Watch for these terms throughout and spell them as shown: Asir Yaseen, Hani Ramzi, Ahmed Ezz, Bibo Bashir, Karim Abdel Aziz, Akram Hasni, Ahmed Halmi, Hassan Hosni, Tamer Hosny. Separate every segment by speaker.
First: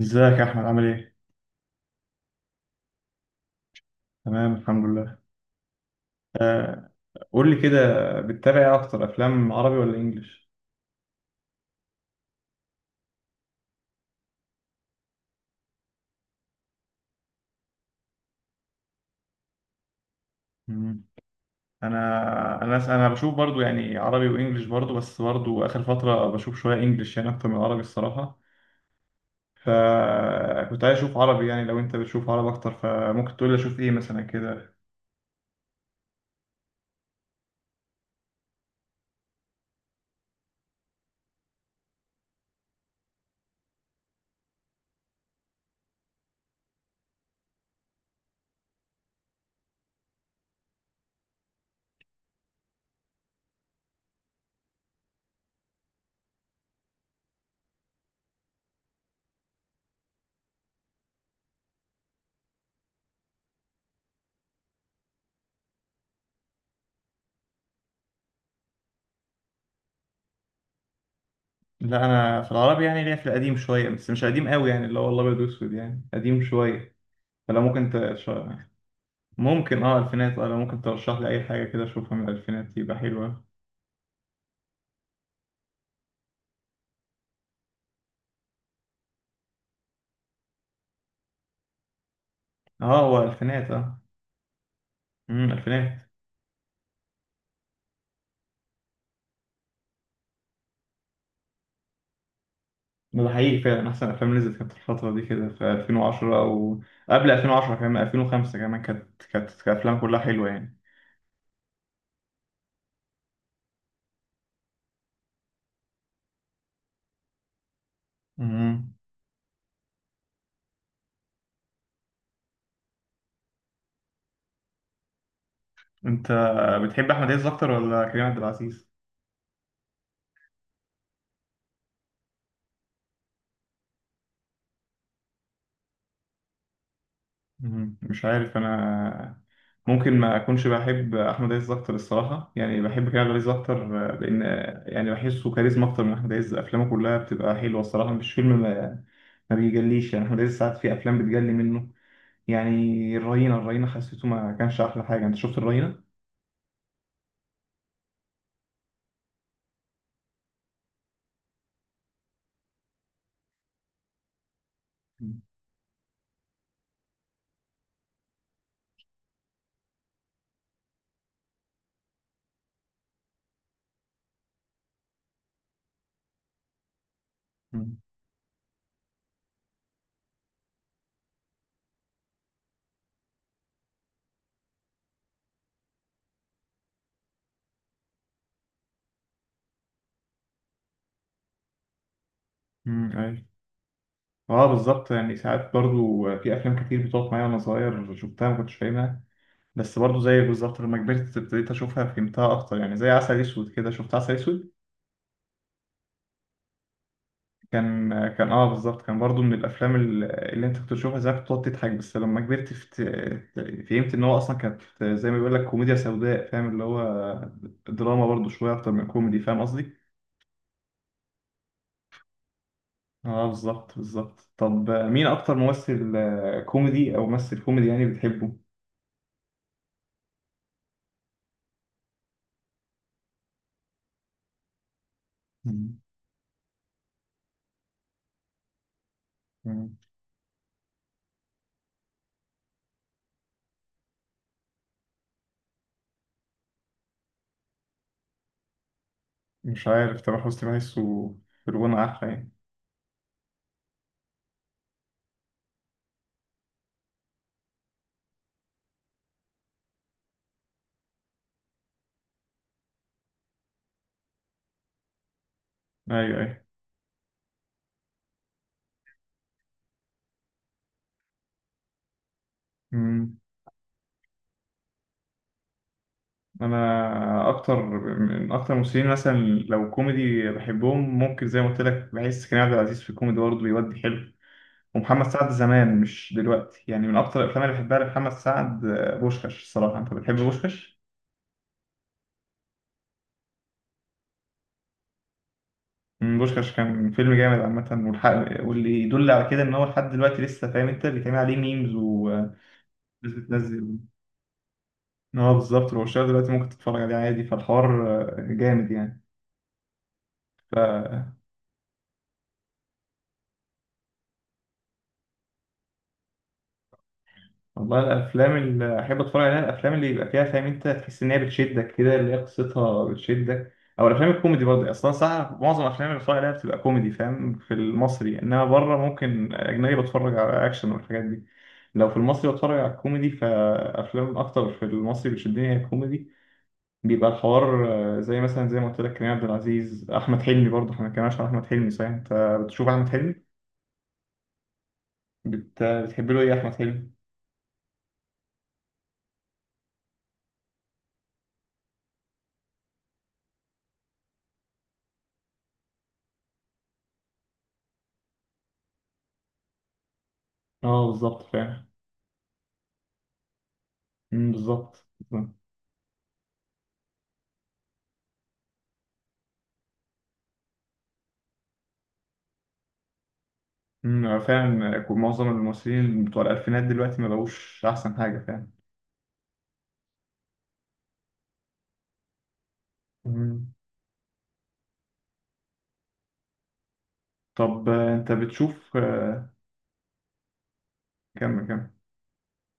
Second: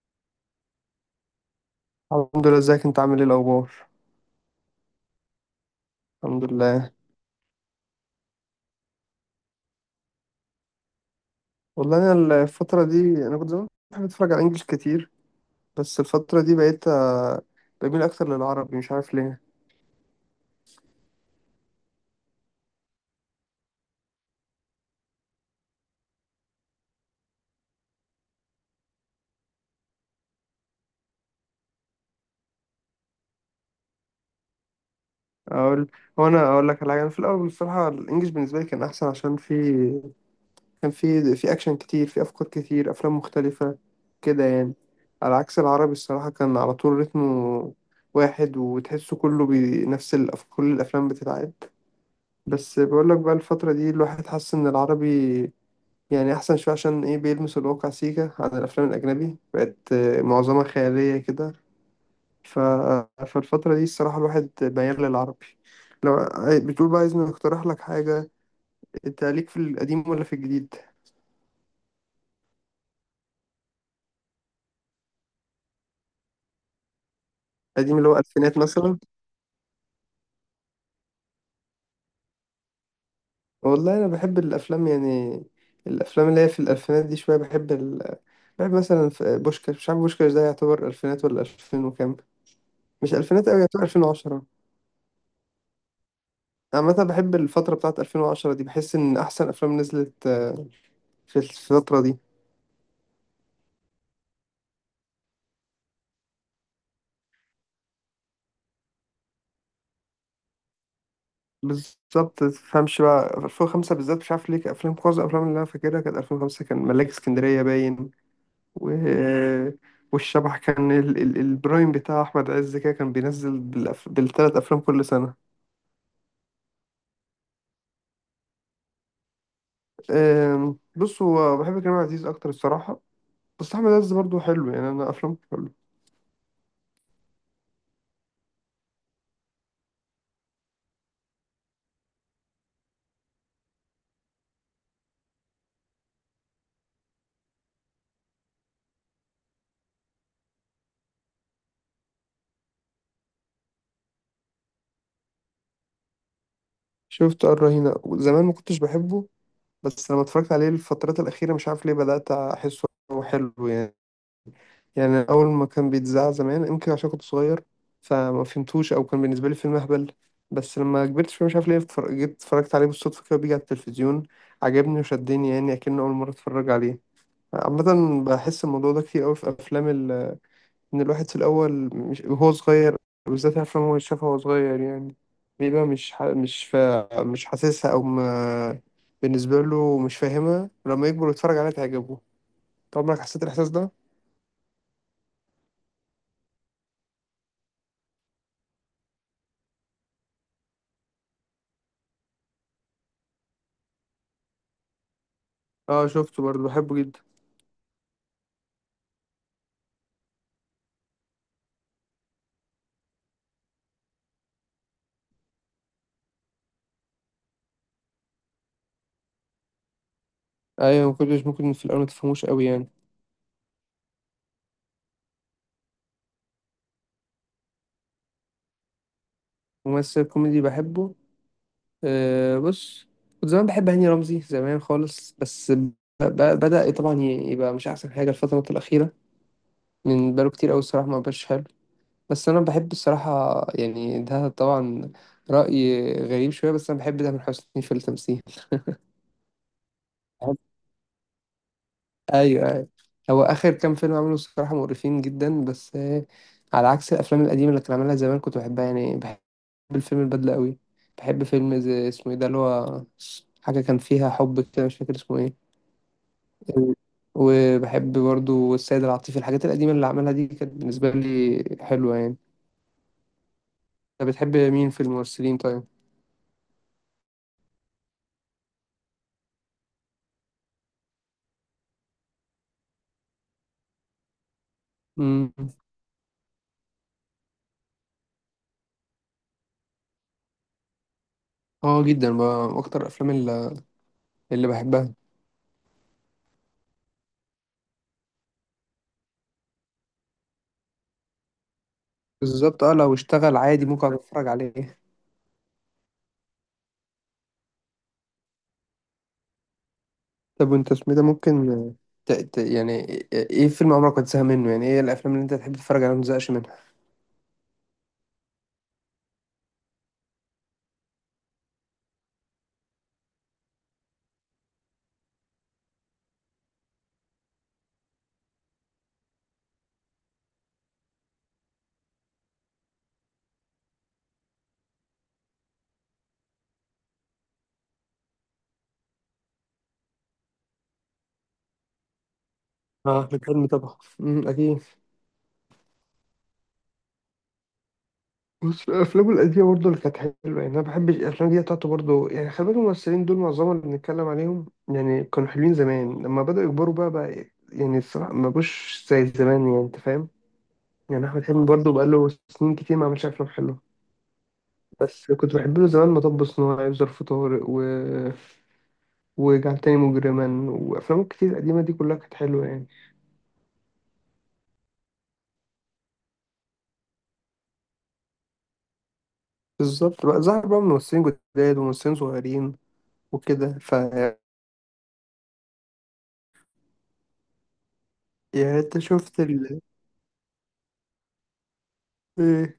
Speaker 1: ازيك يا احمد، عامل ايه؟
Speaker 2: الحمد لله، ازيك انت عامل ايه الاخبار؟
Speaker 1: تمام، الحمد لله.
Speaker 2: الحمد لله.
Speaker 1: آه. قول لي كده. بتتابع ايه اكتر، افلام عربي ولا انجليش؟
Speaker 2: والله انا الفتره دي انا كنت زمان بحب اتفرج على انجلش كتير، بس الفتره دي بقيت بميل اكتر للعربي، مش عارف ليه.
Speaker 1: مم. انا انا بشوف برضو يعني عربي وانجليش برضو، بس برضو اخر فتره بشوف شويه انجليش يعني اكتر من عربي الصراحه. فكنت عايز اشوف عربي، يعني لو انت بتشوف عربي اكتر فممكن تقول لي اشوف ايه مثلا كده.
Speaker 2: اقول هو انا اقول لك على حاجه، انا في الاول بصراحه الانجليش بالنسبه لي كان احسن، عشان في كان في اكشن كتير، في افكار كتير، افلام مختلفه كده يعني. على عكس العربي الصراحه كان على طول رتمه واحد، وتحسه كله بنفس كل الافلام بتتعاد. بس بقول لك بقى، الفتره دي الواحد حس ان العربي يعني أحسن شوية، عشان إيه؟ بيلمس الواقع سيكا، عن الأفلام الأجنبي بقت معظمها خيالية كده. ف... فالفترة دي الصراحة الواحد ميال للعربي. لو بتقول بقى عايزني أقترح لك حاجة، أنت ليك في القديم ولا في الجديد؟
Speaker 1: لا، انا في العربي يعني ليا في القديم شويه، بس مش قديم قوي، يعني اللي هو الابيض واسود، يعني قديم شويه. فلو ممكن
Speaker 2: القديم اللي
Speaker 1: انت
Speaker 2: هو ألفينات مثلا؟
Speaker 1: ممكن الفينات، لو ممكن ترشح لي اي حاجه كده اشوفها من الالفينات يبقى حلوه.
Speaker 2: والله أنا بحب الأفلام يعني، الأفلام اللي هي في الألفينات دي شوية. بحب مثلا في بوشكاش، مش عارف بوشكاش ده يعتبر ألفينات ولا ألفين وكام؟
Speaker 1: اه،
Speaker 2: مش
Speaker 1: هو
Speaker 2: ألفينات أوي،
Speaker 1: الفينات
Speaker 2: يعتبر ألفين وعشرة.
Speaker 1: الفينات.
Speaker 2: أنا مثلا بحب الفترة بتاعت 2010 دي، بحس إن أحسن أفلام نزلت في الفترة دي.
Speaker 1: ده حقيقي فعلا احسن افلام نزلت كانت في الفتره دي كده، في 2010 وقبل 2010 كمان، 2005 كمان كانت افلام كلها حلوه يعني.
Speaker 2: بالظبط، متفهمش بقى 2005 بالذات مش عارف ليه، كان أفلام معظم الأفلام اللي أنا فاكرها كانت 2005، كان ملاك اسكندرية باين و...
Speaker 1: امم.
Speaker 2: والشبح كان البرايم بتاع أحمد عز كده كان بينزل بالتلات أفلام كل سنة.
Speaker 1: انت بتحب احمد عز اكتر ولا كريم عبد العزيز؟
Speaker 2: بص، هو بحب كريم عبد العزيز أكتر الصراحة، بس أحمد عز برضه حلو يعني، أنا أفلامه حلو.
Speaker 1: مش عارف، انا ممكن ما اكونش بحب احمد عز اكتر الصراحه، يعني بحب كريم عبد العزيز اكتر، لان يعني بحسه كاريزما اكتر من احمد عز، افلامه كلها بتبقى حلوه الصراحه، مش فيلم ما بيجليش يعني. احمد عز ساعات في افلام بتجلي منه يعني. الرهينه، الرهينه حسيته ما كانش احلى حاجه، انت شفت الرهينه؟
Speaker 2: شفت الرهينة زمان ما كنتش بحبه، بس لما اتفرجت عليه الفترات الأخيرة مش عارف ليه بدأت أحسه حلو يعني. يعني أول ما كان بيتذاع زمان يمكن عشان كنت صغير، فما فهمتوش، أو كان بالنسبة لي فيلم أهبل. بس لما كبرت شوية مش عارف ليه جيت اتفرجت عليه بالصدفة، كده بيجي على التلفزيون عجبني وشدني يعني، أكنه أول مرة اتفرج عليه. عامة بحس الموضوع ده كتير أوي في أفلام، ان الواحد في الاول مش وهو صغير، بالذات افلام هو شافها وهو صغير يعني، بيبقى مش ح... مش فا... مش حاسسها او ما... بالنسبه له مش فاهمها، لما يكبر ويتفرج عليها تعجبه. طب
Speaker 1: امم،
Speaker 2: عمرك حسيت
Speaker 1: ايوه.
Speaker 2: الاحساس ده؟
Speaker 1: اه بالظبط، يعني ساعات برضو في افلام كتير بتقف معايا وانا صغير شفتها ما كنتش فاهمها، بس برضو زيك بالظبط لما كبرت ابتديت اشوفها فهمتها اكتر، يعني زي عسل اسود كده، شفت عسل اسود؟
Speaker 2: اه شفته برضه بحبه جدا.
Speaker 1: كان كان اه بالظبط، كان برضو من الافلام اللي انت كنت تشوفها زمان كنت تقعد تضحك، بس لما كبرت فهمت ان هو اصلا كانت زي ما بيقول لك كوميديا سوداء، فاهم اللي هو دراما برضو شويه اكتر من كوميدي، فاهم قصدي؟
Speaker 2: ايوه، ما كنتش ممكن في الاول ما تفهموش قوي يعني.
Speaker 1: اه بالظبط بالظبط. طب مين اكتر ممثل كوميدي، او ممثل كوميدي يعني بتحبه؟
Speaker 2: ممثل كوميدي بحبه؟ أه، بص، كنت زمان بحب هاني رمزي زمان خالص، بس
Speaker 1: مم.
Speaker 2: ب- بدأ طبعا يبقى مش احسن حاجه الفتره الاخيره،
Speaker 1: مم.
Speaker 2: من بقاله كتير قوي الصراحه ما بقاش حلو. بس انا بحب الصراحه يعني ده طبعا راي غريب شويه، بس انا بحب تامر حسني في التمثيل.
Speaker 1: مش عارف، تامر
Speaker 2: بحب-
Speaker 1: حسني بحسه في الغنى احلى يعني.
Speaker 2: ايوه ايوه، هو اخر كام فيلم عمله الصراحه مقرفين جدا، بس على عكس الافلام القديمه اللي كان عاملها زمان كنت بحبها يعني، بحب الفيلم البدله قوي. بحب فيلم زي اسمه ايه ده اللي هو حاجه كان فيها حب كده، مش فاكر اسمه ايه.
Speaker 1: ايوه
Speaker 2: وبحب برضو السيد العاطفي، الحاجات القديمه اللي عملها دي كانت بالنسبه لي حلوه يعني.
Speaker 1: ايوه،
Speaker 2: انت بتحب مين في الممثلين؟
Speaker 1: انا اكتر من اكتر الممثلين مثلا، لو كوميدي بحبهم ممكن زي ما قلت لك، بحس كريم عبد العزيز في الكوميدي برضه بيودي حلو، ومحمد سعد
Speaker 2: طيب،
Speaker 1: زمان مش دلوقتي، يعني من اكتر الافلام اللي بحبها لمحمد سعد بوشكاش الصراحه. انت بتحب بوشكاش؟
Speaker 2: اه جدا بقى، اكتر الافلام اللي بحبها،
Speaker 1: بوشكاش كان فيلم جامد عامه والحق، واللي يدل على كده ان هو لحد دلوقتي لسه فاهم انت بيتعمل عليه ميمز وناس
Speaker 2: بالظبط اه، لو اشتغل عادي
Speaker 1: بتنزل،
Speaker 2: ممكن أقعد اتفرج عليه.
Speaker 1: ان هو بالظبط لو شغال دلوقتي ممكن تتفرج عليه عادي، فالحوار جامد
Speaker 2: طب وانت اسمه إيه ده؟
Speaker 1: يعني.
Speaker 2: ممكن يعني ايه فيلم عمرك ما تزهق منه؟ يعني ايه الافلام اللي انت تحب تتفرج عليها ما تزهقش منها؟
Speaker 1: والله الافلام اللي احب اتفرج عليها الافلام اللي يبقى فيها فاهم انت، تحس ان هي بتشدك كده اللي هي قصتها بتشدك، او الافلام الكوميدي برضه. اصلا صح، معظم الافلام اللي بتفرج عليها بتبقى كوميدي فاهم في المصري، انما بره ممكن اجنبي بتفرج على اكشن والحاجات دي، لو في المصري بتفرج على الكوميدي، فافلام اكتر في المصري بتشدني هي الكوميدي، بيبقى الحوار زي مثلا زي ما قلت لك كريم عبد العزيز، احمد حلمي برضه، احنا ما اتكلمناش عن احمد حلمي صحيح، انت بتشوف احمد
Speaker 2: اه
Speaker 1: حلمي؟
Speaker 2: الفيلم طبعا اكيد.
Speaker 1: بتحب له ايه احمد حلمي؟
Speaker 2: بص، الافلام القديمه برضه اللي كانت حلوه يعني، انا بحب الافلام دي بتاعته برضه يعني. خلي بالك، الممثلين دول معظمهم اللي بنتكلم عليهم يعني كانوا حلوين زمان، لما بداوا يكبروا بقى يعني الصراحه ما بقوش زي زمان، يعني انت فاهم.
Speaker 1: اه
Speaker 2: يعني
Speaker 1: بالظبط
Speaker 2: احمد حلمي
Speaker 1: فاهم.
Speaker 2: برضه بقى له سنين كتير ما عملش افلام حلوه،
Speaker 1: أمم، بالظبط.
Speaker 2: بس كنت بحب له زمان مطب صناعي وظرف طارق وجعل تاني مجرما، وأفلامه كتير قديمة دي كلها كانت حلوة يعني.
Speaker 1: فعلا معظم الممثلين بتوع الألفينات دلوقتي ما بقوش أحسن حاجة فعلا.
Speaker 2: بالظبط، بقى ظهر بقى ممثلين جداد وممثلين صغيرين
Speaker 1: مم.
Speaker 2: وكده.
Speaker 1: طب أنت
Speaker 2: يعني
Speaker 1: بتشوف
Speaker 2: أنت شفت
Speaker 1: كم كم
Speaker 2: إيه،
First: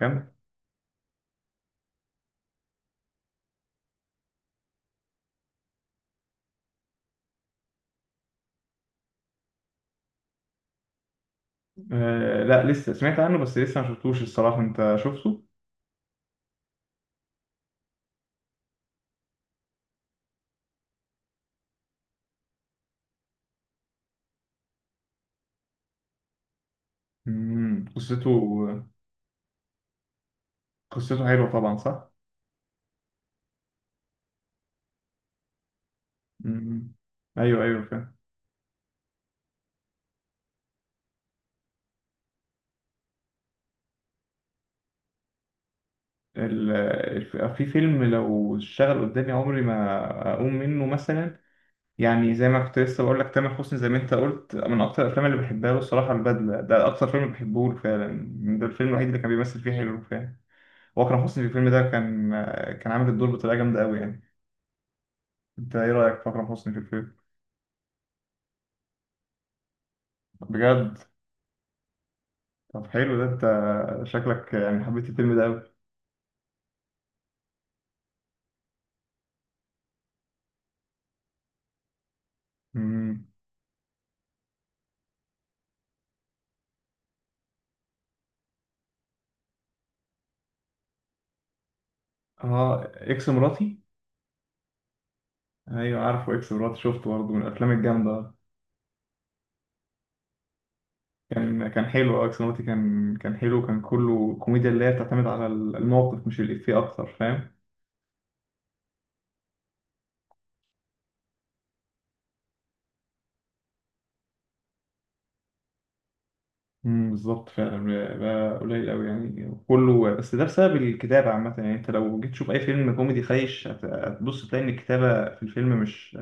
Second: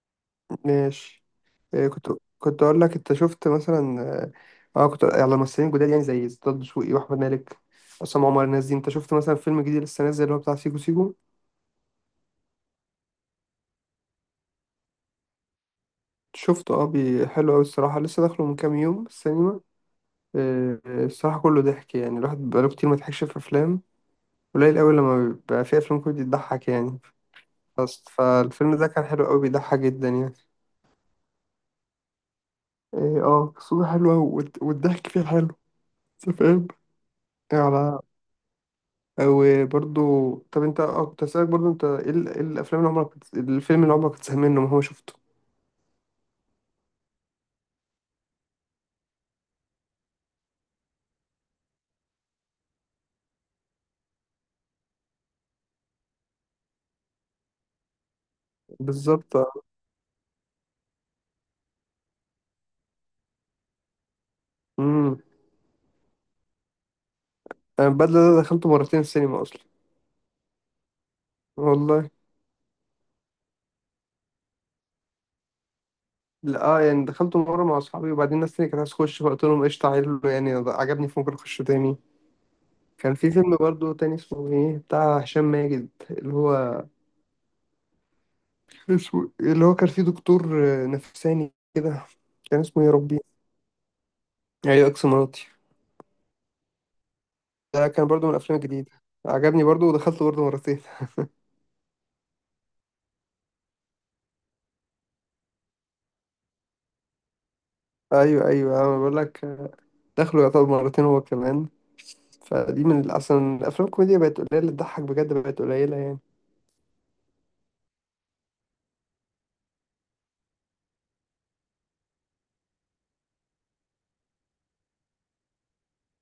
Speaker 1: كم
Speaker 2: ماشي، إيه، كنت كنت أقول لك، أنت شفت مثلا، أه آه، كنت على ممثلين جداد يعني زي ستاد دسوقي وأحمد مالك، عصام عمر، الناس دي. أنت شفت مثلا فيلم جديد لسه نازل اللي هو بتاع سيكو سيكو؟
Speaker 1: آه، لا، لسه سمعت عنه بس لسه ما شفتوش الصراحة، أنت شفته؟
Speaker 2: شفته حلو أوي الصراحة، لسه داخله من كام يوم السينما. الصراحة كله ضحك يعني، الواحد بقاله كتير ما ضحكش في أفلام، قليل أوي لما بيبقى في أفلام كوميدي بتضحك يعني،
Speaker 1: أمم،
Speaker 2: بس فالفيلم
Speaker 1: قصته
Speaker 2: ده كان حلو أوي بيضحك جدا يعني.
Speaker 1: قصته حلوة طبعا صح؟
Speaker 2: إيه، اه قصته حلوة، والضحك فيه حلو، أنت فاهم.
Speaker 1: أمم. أيوه أيوه
Speaker 2: على
Speaker 1: فعلا.
Speaker 2: وبرضو، طب أنت كنت هسألك برضو، أنت إيه الأفلام اللي عمرك الفيلم اللي عمرك كنت زهقان منه ما هو شفته؟
Speaker 1: ال- في فيلم لو اشتغل قدامي عمري ما أقوم منه مثلا، يعني زي ما كنت لسه بقول لك تامر حسني، زي ما انت قلت من اكتر الافلام اللي بحبها له الصراحه البدله، ده اكتر فيلم بحبه له فعلا، ده الفيلم الوحيد اللي كان
Speaker 2: بالظبط اه.
Speaker 1: بيمثل فيه حلو فعلا. واكرم حسني في الفيلم ده كان عامل الدور بطريقه جامده قوي يعني.
Speaker 2: امم
Speaker 1: انت ايه رايك في اكرم حسني في الفيلم؟
Speaker 2: أنا البدلة ده دخلته مرتين السينما أصلا.
Speaker 1: بجد؟
Speaker 2: والله.
Speaker 1: طب حلو، ده انت شكلك يعني حبيت الفيلم ده قوي.
Speaker 2: لا، يعني دخلته مرة مع أصحابي، وبعدين الناس تانية كانت عايزة تخش، فقلت لهم قشطة، عيل يعني عجبني فممكن أخش تاني. كان
Speaker 1: امم.
Speaker 2: في فيلم برضو تاني اسمه ايه بتاع هشام ماجد، اللي هو اسمه، اللي هو كان فيه دكتور نفساني كده، كان
Speaker 1: اه،
Speaker 2: اسمه يا ربي.
Speaker 1: اكس مراتي.
Speaker 2: ايوه اكس مراتي،
Speaker 1: ايوه عارفه اكس مراتي، شفته برضه من الافلام
Speaker 2: ده كان برضو من
Speaker 1: الجامده.
Speaker 2: الافلام الجديدة، عجبني برضو ودخلته برضو مرتين.
Speaker 1: كان حلو، اه اكس مراتي كان حلو، كان كله كوميديا اللي هي بتعتمد على الموقف مش الافيه اكتر، فاهم.
Speaker 2: ايوه ايوه انا بقول لك، دخله يعتبر مرتين هو كمان، فدي من اصلا الافلام الكوميديا بقت قليله، تضحك بجد بقت قليله يعني.
Speaker 1: بالظبط فعلا، بقى قليل قوي يعني كله، بس ده بسبب الكتابة عامة، يعني انت لو جيت تشوف اي فيلم كوميدي خايش هتبص تلاقي ان الكتابة في الفيلم مش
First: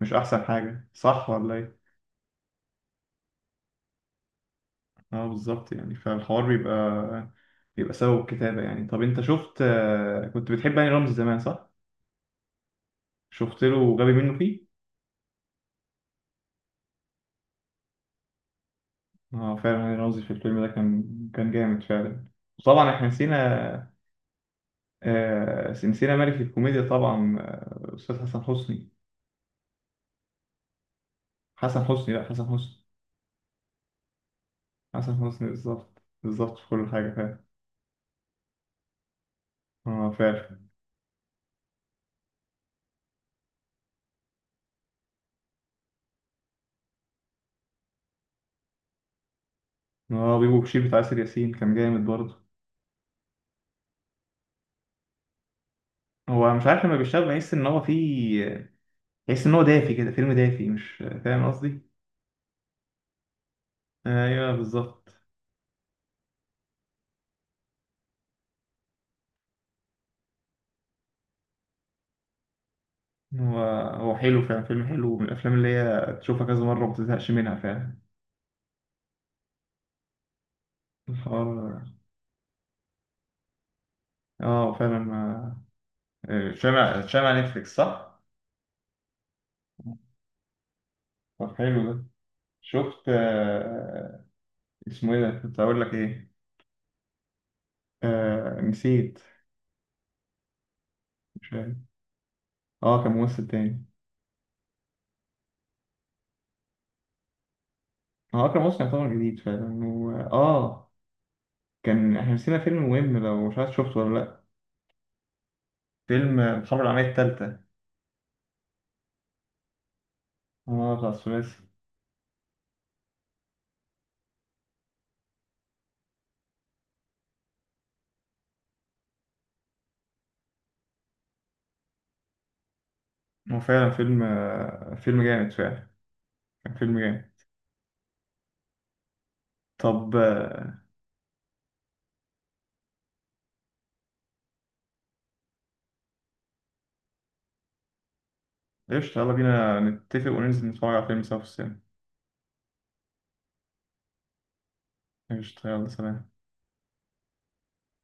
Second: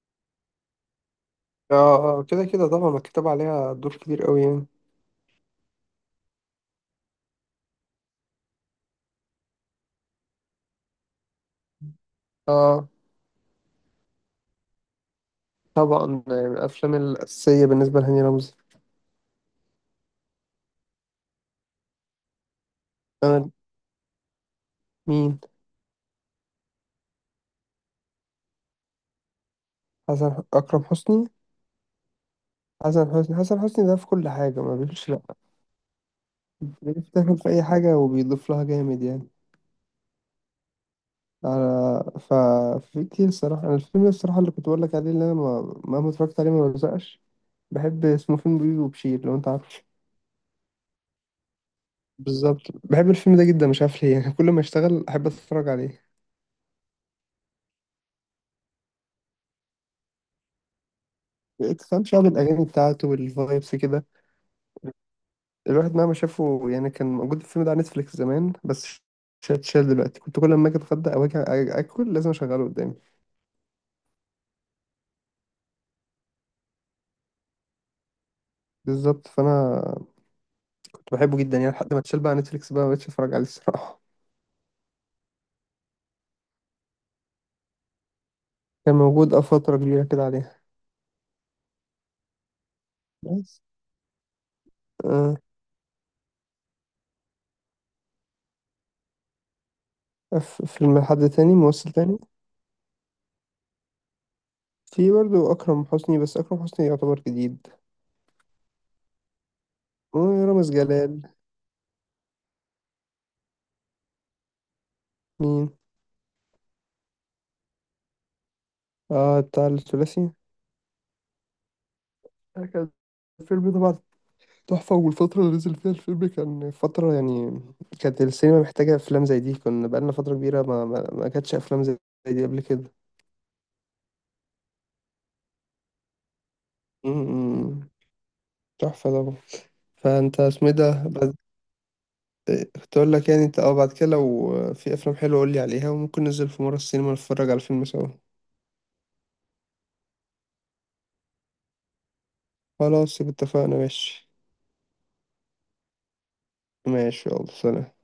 Speaker 1: مش احسن حاجة، صح ولا ايه؟
Speaker 2: اه اه، كده كده طبعا، مكتوب عليها دور كبير قوي يعني.
Speaker 1: اه بالظبط، يعني فالحوار بيبقى سبب الكتابة يعني. طب انت شفت كنت بتحب هاني رمزي زمان صح؟
Speaker 2: اه
Speaker 1: شفت له غبي منه فيه؟
Speaker 2: طبعا، من الافلام الاساسيه بالنسبه لهاني رمزي.
Speaker 1: اه فعلا، هاني رمزي في الفيلم ده كان جامد فعلا. وطبعا احنا
Speaker 2: آه،
Speaker 1: نسينا
Speaker 2: مين؟
Speaker 1: آه، نسينا ملك الكوميديا طبعا، استاذ حسن حسني.
Speaker 2: حسن اكرم حسني
Speaker 1: حسن حسني، لا، حسن حسني.
Speaker 2: حسن حسني حسن حسني ده في كل حاجة ما بيقولش
Speaker 1: حسن
Speaker 2: لأ،
Speaker 1: حسني، بالظبط بالظبط في كل حاجة
Speaker 2: بيفتكر
Speaker 1: فعلا.
Speaker 2: في أي حاجة وبيضيف لها جامد يعني.
Speaker 1: اه فعلا.
Speaker 2: على ف في كتير الصراحة، أنا الفيلم ده الصراحة اللي كنت بقول لك عليه، اللي أنا ما اتفرجت عليه ما بزقش، بحب اسمه فيلم بيبي وبشير، لو أنت عارفه.
Speaker 1: اه، بيبو بشير بتاع آسر ياسين كان جامد برضه.
Speaker 2: بالظبط، بحب الفيلم ده جدا مش عارف ليه يعني، كل ما اشتغل أحب أتفرج عليه.
Speaker 1: هو مش عارف لما بيشتغل، بحس إن هو دافي كده، فيلم دافي، مش فاهم قصدي؟
Speaker 2: كان شعب الأغاني بتاعته والفايبس كده،
Speaker 1: أيوه بالظبط.
Speaker 2: الواحد مهما شافه يعني. كان موجود الفيلم ده على نتفليكس زمان، بس شال دلوقتي. كنت كل ما أجي أتغدى أو أجي آكل لازم أشغله قدامي.
Speaker 1: هو هو حلو فعلا، فيلم حلو من الأفلام اللي هي تشوفها كذا مرة وما تزهقش منها فعلا.
Speaker 2: بالظبط، فانا كنت بحبه جدا يعني
Speaker 1: الحوار
Speaker 2: لحد ما اتشال بقى نتفليكس، بقى مبقتش اتفرج عليه الصراحة.
Speaker 1: اه فعلا، ما شامع نتفليكس صح؟
Speaker 2: كان موجود فترة كبيرة كده عليها،
Speaker 1: طب حلو ده. شفت
Speaker 2: بس
Speaker 1: اسمه ايه ده،
Speaker 2: آه
Speaker 1: كنت هقول لك ايه، نسيت.
Speaker 2: فيلم حد
Speaker 1: مش
Speaker 2: تاني
Speaker 1: عارف.
Speaker 2: ممثل تاني،
Speaker 1: اه كان ممثل تاني.
Speaker 2: في برضه أكرم حسني، بس أكرم حسني يعتبر جديد،
Speaker 1: هو أكرم حسني يعتبر جديد فعلا، و...
Speaker 2: ورامز
Speaker 1: اه
Speaker 2: جلال.
Speaker 1: كان احنا نسينا فيلم مهم، لو مش عارف شفته ولا لأ،
Speaker 2: مين؟
Speaker 1: فيلم الحرب العالمية التالتة.
Speaker 2: اه، بتاع الثلاثي.
Speaker 1: اه، بتاع الثلاثي.
Speaker 2: ده كان الفيلم طبعا تحفة، والفترة اللي نزل فيها الفيلم كان فترة يعني كانت السينما محتاجة أفلام زي دي، كنا بقالنا فترة كبيرة ما كانتش أفلام زي دي قبل كده.
Speaker 1: هو فعلا فيلم جامد فعلا، كان فيلم
Speaker 2: م-
Speaker 1: جامد.
Speaker 2: م- تحفة طبعا.
Speaker 1: طب
Speaker 2: فأنت اسمه إيه ده، كنت اقول لك، يعني انت بعد كده لو في افلام حلوه قول لي عليها، وممكن ننزل في مره السينما نتفرج على فيلم سوا.
Speaker 1: قشطة، يلا بينا نتفق وننزل نتفرج على فيلم سوا في السينما.
Speaker 2: خلاص يبقى اتفقنا، ماشي.
Speaker 1: قشطة، يلا سلام.
Speaker 2: ماشي يلا سلام.